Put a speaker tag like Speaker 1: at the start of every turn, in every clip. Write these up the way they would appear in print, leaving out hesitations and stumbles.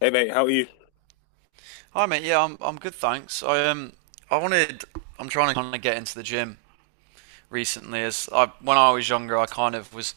Speaker 1: Hey mate, how are you?
Speaker 2: Hi mate, yeah, I'm good, thanks. I wanted. I'm trying to kind of get into the gym recently. As I When I was younger, I kind of was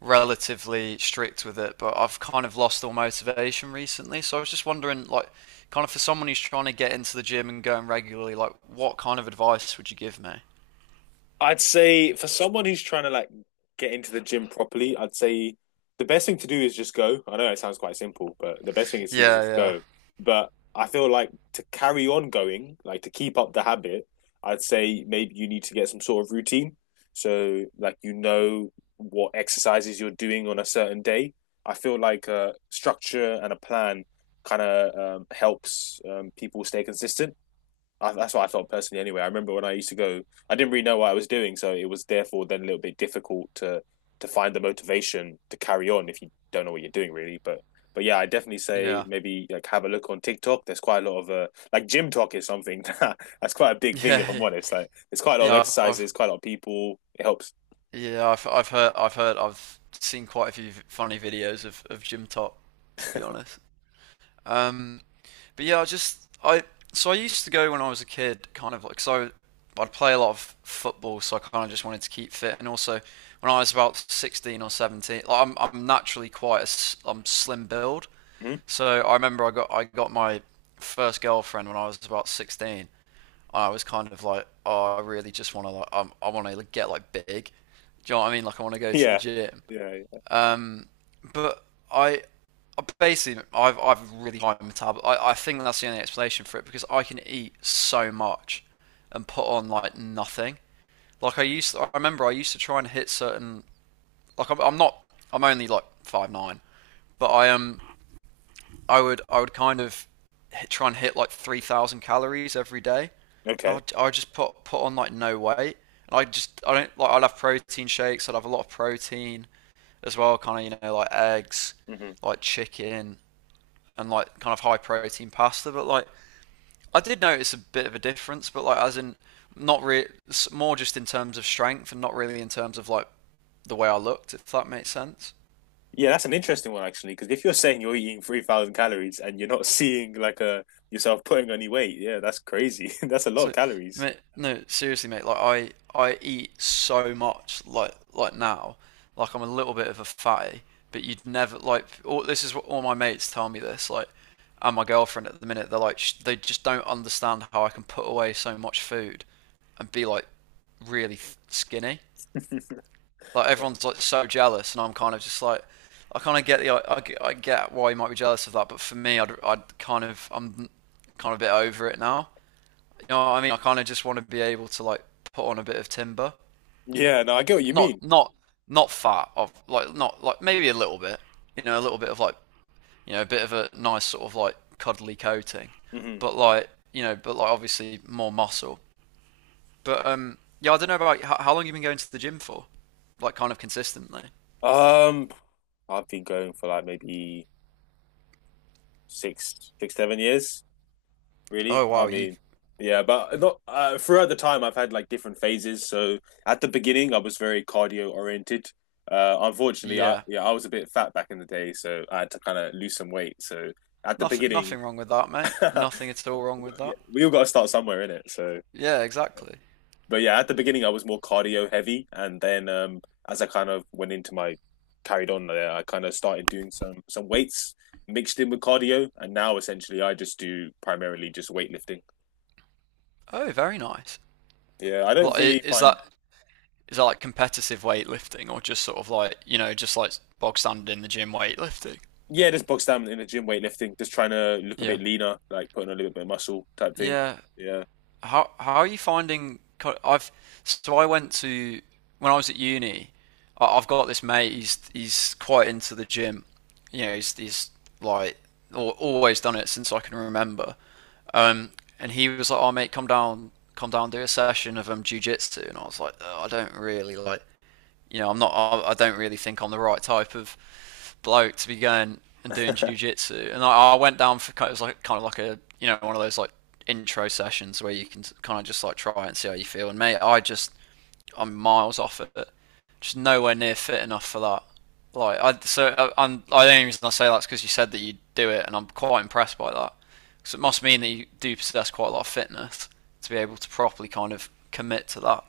Speaker 2: relatively strict with it, but I've kind of lost all motivation recently. So I was just wondering, like, kind of for someone who's trying to get into the gym and going regularly, like, what kind of advice would you give me?
Speaker 1: I'd say for someone who's trying to get into the gym properly, I'd say the best thing to do is just go. I know it sounds quite simple, but the best thing is to just
Speaker 2: Yeah,
Speaker 1: go. But I feel like to carry on going, like to keep up the habit, I'd say maybe you need to get some sort of routine. So like you know what exercises you're doing on a certain day. I feel like a structure and a plan kind of helps people stay consistent. That's what I felt personally. Anyway, I remember when I used to go, I didn't really know what I was doing, so it was therefore then a little bit difficult to find the motivation to carry on if you don't know what you're doing really. But yeah, I definitely
Speaker 2: yeah.
Speaker 1: say
Speaker 2: Yeah.
Speaker 1: maybe like have a look on TikTok. There's quite a lot of like gym talk is something that, that's quite a big thing if
Speaker 2: Yeah.
Speaker 1: I'm
Speaker 2: Yeah,
Speaker 1: honest. Like there's quite a lot of
Speaker 2: yeah, I've
Speaker 1: exercises, quite a lot of people. It helps.
Speaker 2: yeah, I've seen quite a few funny videos of gym top, to be honest. Um But yeah, I used to go when I was a kid, kind of. I'd play a lot of football, so I kind of just wanted to keep fit. And also, when I was about 16 or 17, like, I'm naturally quite a I'm slim build,
Speaker 1: Mhm.
Speaker 2: so I remember I got my first girlfriend when I was about 16. I was kind of like, oh, I really just want to like I want to get like big. Do you know what I mean? Like, I want to go to the
Speaker 1: Yeah,
Speaker 2: gym.
Speaker 1: yeah, yeah.
Speaker 2: Um, but I, I basically, I've really high metabolism. I think that's the only explanation for it, because I can eat so much and put on like nothing. Like I used to. I remember I used to try and hit certain. I'm not. I'm only like 5'9", but I am. I would kind of try and hit like 3,000 calories every day, and
Speaker 1: Okay.
Speaker 2: I just put on like no weight. And I don't like. I'd have protein shakes. I'd have a lot of protein as well, kind of, you know, like eggs,
Speaker 1: hmm
Speaker 2: like chicken, and like kind of high protein pasta. But like, I did notice a bit of a difference, but like, as in not really. More just in terms of strength and not really in terms of like the way I looked, if that makes sense.
Speaker 1: Yeah, that's an interesting one actually, because if you're saying you're eating 3,000 calories and you're not seeing like a yourself putting any weight, yeah, that's crazy. That's a lot of
Speaker 2: So,
Speaker 1: calories.
Speaker 2: mate, no, seriously, mate. I eat so much. Like now, like, I'm a little bit of a fatty. But you'd never like. All, this is what all my mates tell me. This like, and my girlfriend at the minute. They're like, they just don't understand how I can put away so much food, and be like, really skinny. Like,
Speaker 1: Yeah.
Speaker 2: everyone's like so jealous, and I'm kind of just like, I kind of get the, I get why you might be jealous of that. But for me, I'd kind of, I'm kind of a bit over it now. You know what I mean? I kind of just want to be able to, like, put on a bit of timber,
Speaker 1: Yeah, no, I get what you
Speaker 2: not
Speaker 1: mean.
Speaker 2: not not fat, of like, not like maybe a little bit, you know, a little bit of like, you know, a bit of a nice sort of like cuddly coating,
Speaker 1: Hmm
Speaker 2: but like, you know, but like obviously more muscle. But yeah, I don't know about how long you have been going to the gym for, like, kind of consistently.
Speaker 1: Um, I've been going for like maybe 7 years, really.
Speaker 2: Oh
Speaker 1: I
Speaker 2: wow, you
Speaker 1: mean, yeah, but not throughout the time I've had like different phases. So at the beginning, I was very cardio oriented. Unfortunately, I
Speaker 2: yeah,
Speaker 1: yeah, I was a bit fat back in the day, so I had to kind of lose some weight. So at the
Speaker 2: nothing
Speaker 1: beginning.
Speaker 2: nothing wrong with that, mate. Nothing at all wrong with
Speaker 1: Well, yeah,
Speaker 2: that.
Speaker 1: we all got to start somewhere in it. So,
Speaker 2: Yeah, exactly.
Speaker 1: but yeah, at the beginning I was more cardio heavy, and then as I kind of went into my carried on there, I kind of started doing some weights mixed in with cardio, and now essentially I just do primarily just weightlifting.
Speaker 2: Oh, very nice.
Speaker 1: Yeah, I don't
Speaker 2: Like,
Speaker 1: really
Speaker 2: is
Speaker 1: find
Speaker 2: that, is that like competitive weightlifting or just sort of like, you know, just like bog standard in the gym weightlifting?
Speaker 1: yeah, just box down in the gym weightlifting, just trying to look a
Speaker 2: Yeah,
Speaker 1: bit leaner, like putting on a little bit of muscle type thing.
Speaker 2: yeah.
Speaker 1: Yeah.
Speaker 2: How are you finding? I've, so I went to, when I was at uni, I have got this mate. He's quite into the gym. You know, he's like always done it since I can remember. Um, and he was like, "Oh mate, come down, do a session of jiu jitsu." And I was like, "Oh, I don't really like." You know, I'm not. I don't really think I'm the right type of bloke to be going and doing jujitsu. And I went down for kind of, it was like kind of like, a you know, one of those like intro sessions where you can kind of just like try and see how you feel. And mate, I'm miles off it, just nowhere near fit enough for that. Like I so I, I'm I the only reason I say that's because you said that you do it, and I'm quite impressed by that. Because it must mean that you do possess quite a lot of fitness to be able to properly kind of commit to that.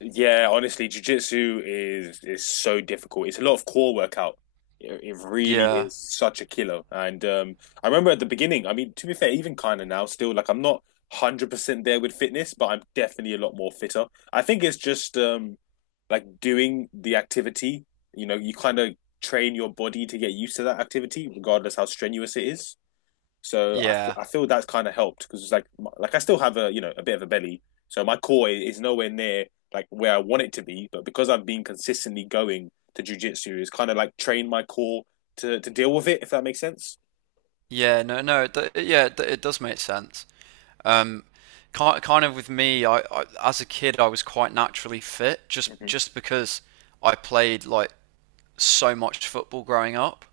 Speaker 1: Yeah, honestly, jiu-jitsu is so difficult. It's a lot of core workout. It really
Speaker 2: Yeah,
Speaker 1: is such a killer. And I remember at the beginning, I mean, to be fair, even kind of now still, like I'm not 100% there with fitness, but I'm definitely a lot more fitter. I think it's just like doing the activity, you know, you kind of train your body to get used to that activity, regardless how strenuous it is. So
Speaker 2: yeah.
Speaker 1: I feel that's kind of helped because it's like I still have a you know a bit of a belly, so my core is nowhere near like where I want it to be. But because I've been consistently going to jujitsu, it's kind of like trained my core to deal with it, if that makes sense.
Speaker 2: Yeah, no, no, yeah, it does make sense. Um, Kind of with me, I as a kid, I was quite naturally fit,
Speaker 1: Hmm
Speaker 2: just because I played like so much football growing up.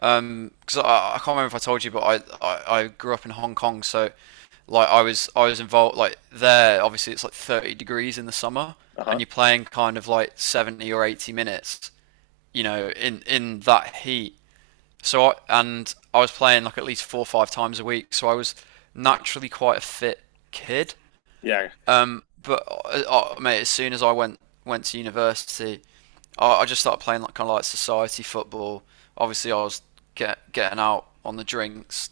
Speaker 2: Because I can't remember if I told you, but I grew up in Hong Kong, so like I was involved like there. Obviously, it's like 30 degrees in the summer,
Speaker 1: Uh-huh.
Speaker 2: and you're playing kind of like 70 or 80 minutes, you know, in that heat. So, and I was playing like at least four or five times a week, so I was naturally quite a fit kid.
Speaker 1: Yeah.
Speaker 2: But Mate, as soon as I went to university, I just started playing like kind of like society football. Obviously, I was getting out on the drinks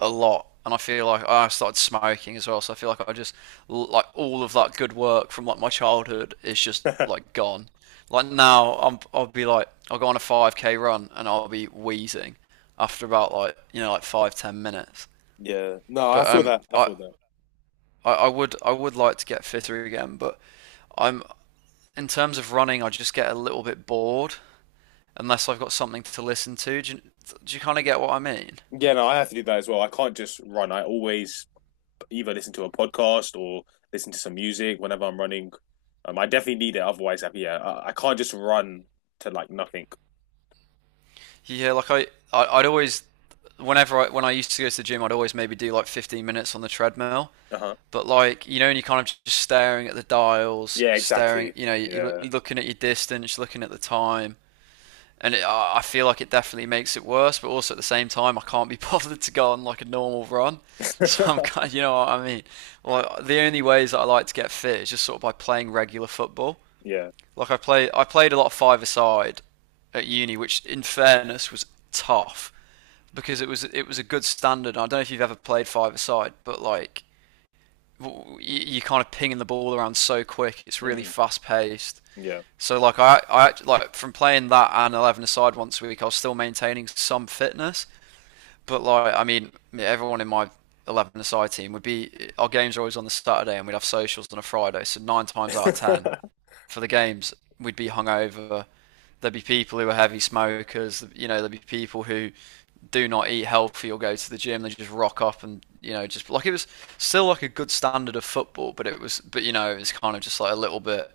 Speaker 2: a lot, and I feel like, oh, I started smoking as well. So I feel like I just, like all of that good work from like my childhood is just like gone. Like now, I'll be like, I'll go on a 5k run and I'll be wheezing after about like, you know, like 5 10 minutes.
Speaker 1: Yeah. No, I
Speaker 2: But
Speaker 1: feel that. I
Speaker 2: I
Speaker 1: feel that.
Speaker 2: I, I would, I would like to get fitter again, but I'm, in terms of running, I just get a little bit bored unless I've got something to listen to. Do you kind of get what I mean?
Speaker 1: Yeah, no, I have to do that as well. I can't just run. I always either listen to a podcast or listen to some music whenever I'm running. I definitely need it. Otherwise, yeah, I can't just run to like nothing.
Speaker 2: Yeah, like I I'd always, when I used to go to the gym, I'd always maybe do like 15 minutes on the treadmill.
Speaker 1: Uh-huh.
Speaker 2: But like, you know, and you're kind of just staring at the dials,
Speaker 1: Yeah,
Speaker 2: staring,
Speaker 1: exactly.
Speaker 2: you know, you're
Speaker 1: Yeah.
Speaker 2: looking at your distance, looking at the time. And it, I feel like it definitely makes it worse, but also at the same time, I can't be bothered to go on like a normal run. So I'm kind of, you know what I mean? Like, the only ways that I like to get fit is just sort of by playing regular football.
Speaker 1: Yeah.
Speaker 2: I played a lot of five-a-side at uni, which in fairness was tough because it was a good standard. I don't know if you've ever played five a side, but like, you are kind of pinging the ball around so quick. It's really
Speaker 1: hmm
Speaker 2: fast paced.
Speaker 1: Yeah.
Speaker 2: So like I like from playing that and 11 a side once a week, I was still maintaining some fitness. But like, I mean, yeah, everyone in my 11 a side team would be, our games are always on the Saturday and we'd have socials on a Friday. So nine times out of ten, for the games, we'd be hungover. There'd be people who are heavy smokers. You know, there'd be people who do not eat healthy or go to the gym. They just rock up and, you know, just like, it was still like a good standard of football, but it was, but you know, it's kind of just like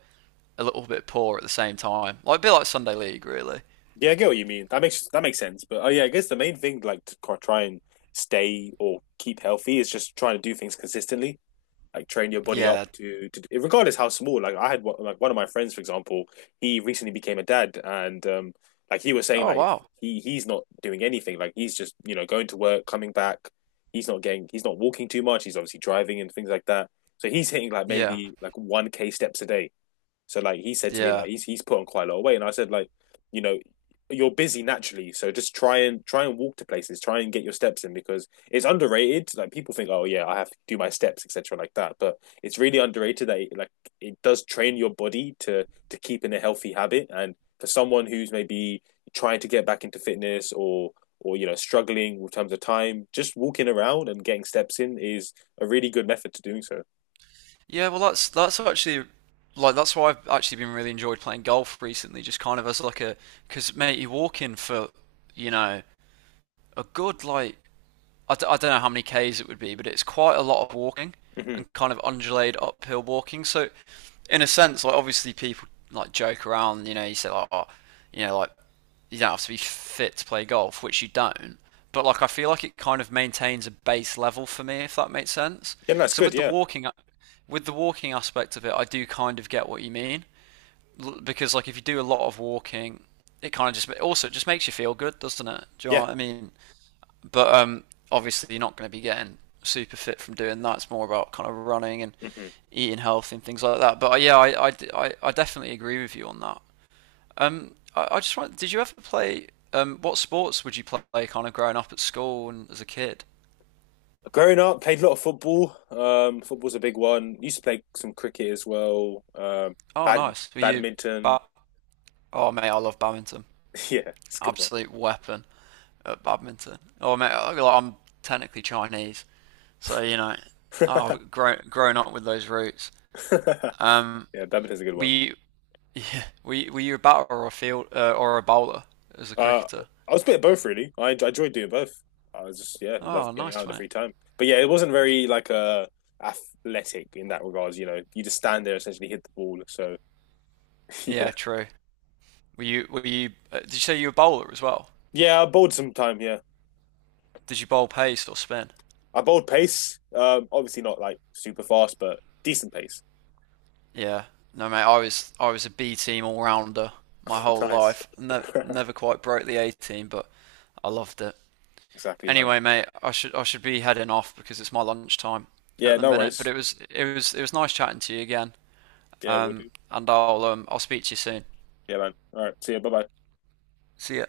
Speaker 2: a little bit poor at the same time. Like a bit like Sunday League, really.
Speaker 1: Yeah, I get what you mean. That makes sense. But oh yeah, I guess the main thing like to try and stay or keep healthy is just trying to do things consistently. Like train your body up
Speaker 2: Yeah.
Speaker 1: to regardless how small, like I had one, like one of my friends for example, he recently became a dad, and like he was saying
Speaker 2: Oh
Speaker 1: like
Speaker 2: wow.
Speaker 1: he's not doing anything, like he's just you know going to work coming back, he's not walking too much, he's obviously driving and things like that, so he's hitting like
Speaker 2: Yeah.
Speaker 1: maybe like 1K steps a day. So like he said to me, like
Speaker 2: Yeah.
Speaker 1: he's put on quite a lot of weight, and I said like, you know, you're busy naturally, so just try and walk to places, try and get your steps in because it's underrated. Like people think, oh yeah, I have to do my steps, etc., like that, but it's really underrated that like it does train your body to keep in a healthy habit. And for someone who's maybe trying to get back into fitness or you know struggling in terms of time, just walking around and getting steps in is a really good method to doing so.
Speaker 2: Yeah. Well, that's actually like that's why I've actually been really enjoyed playing golf recently. Just kind of as like a, because mate, you walk in for, you know, a good like, I don't know how many k's it would be, but it's quite a lot of walking
Speaker 1: Hmm
Speaker 2: and kind of undulated uphill walking. So in a sense, like, obviously people like joke around, you know, you say like, oh, you know, like you don't have to be fit to play golf, which you don't. But like, I feel like it kind of maintains a base level for me, if that makes sense.
Speaker 1: Yeah, that's
Speaker 2: So
Speaker 1: good. Yeah,
Speaker 2: with the walking aspect of it, I do kind of get what you mean, because like if you do a lot of walking, it kind of just also, it just makes you feel good, doesn't it? Do you know
Speaker 1: yeah.
Speaker 2: what I mean? But obviously, you're not going to be getting super fit from doing that. It's more about kind of running and
Speaker 1: hmm
Speaker 2: eating healthy and things like that. But yeah, definitely agree with you on that. I just want. Did you ever play? What sports would you play kind of growing up at school and as a kid?
Speaker 1: Growing up, played a lot of football. Football's a big one. Used to play some cricket as well.
Speaker 2: Oh,
Speaker 1: Bad
Speaker 2: nice. Were you?
Speaker 1: badminton.
Speaker 2: Ba- oh, mate, I love badminton.
Speaker 1: Yeah, it's a good one.
Speaker 2: Absolute weapon at badminton. Oh, mate, like, I'm technically Chinese, so you know, I've grown up with those roots. Um,
Speaker 1: Yeah, badminton's a good
Speaker 2: were
Speaker 1: one.
Speaker 2: you were you a batter or a field or a bowler as a
Speaker 1: Uh,
Speaker 2: cricketer?
Speaker 1: I was a bit of both really. I enjoyed doing both. I was just yeah, love
Speaker 2: Oh,
Speaker 1: getting out
Speaker 2: nice
Speaker 1: in the
Speaker 2: mate.
Speaker 1: free time. But yeah, it wasn't very like athletic in that regards. You know, you just stand there essentially hit the ball. So. yeah,
Speaker 2: Yeah, true. Were you were you? Did you say you were a bowler as well?
Speaker 1: yeah. I bowled some time. Yeah,
Speaker 2: Did you bowl pace or spin?
Speaker 1: I bowled pace. Obviously not like super fast, but decent pace.
Speaker 2: Yeah. No mate, I was a B team all rounder my
Speaker 1: Oh,
Speaker 2: whole
Speaker 1: nice.
Speaker 2: life. No, never quite broke the A team, but I loved it.
Speaker 1: exactly, man.
Speaker 2: Anyway, mate, I should be heading off because it's my lunchtime at
Speaker 1: Yeah,
Speaker 2: the
Speaker 1: no
Speaker 2: minute. But
Speaker 1: worries.
Speaker 2: it was nice chatting to you again.
Speaker 1: Yeah, we'll
Speaker 2: Um,
Speaker 1: do.
Speaker 2: and I'll um I'll speak to you soon.
Speaker 1: Yeah, man. All right. See you. Bye bye.
Speaker 2: See ya.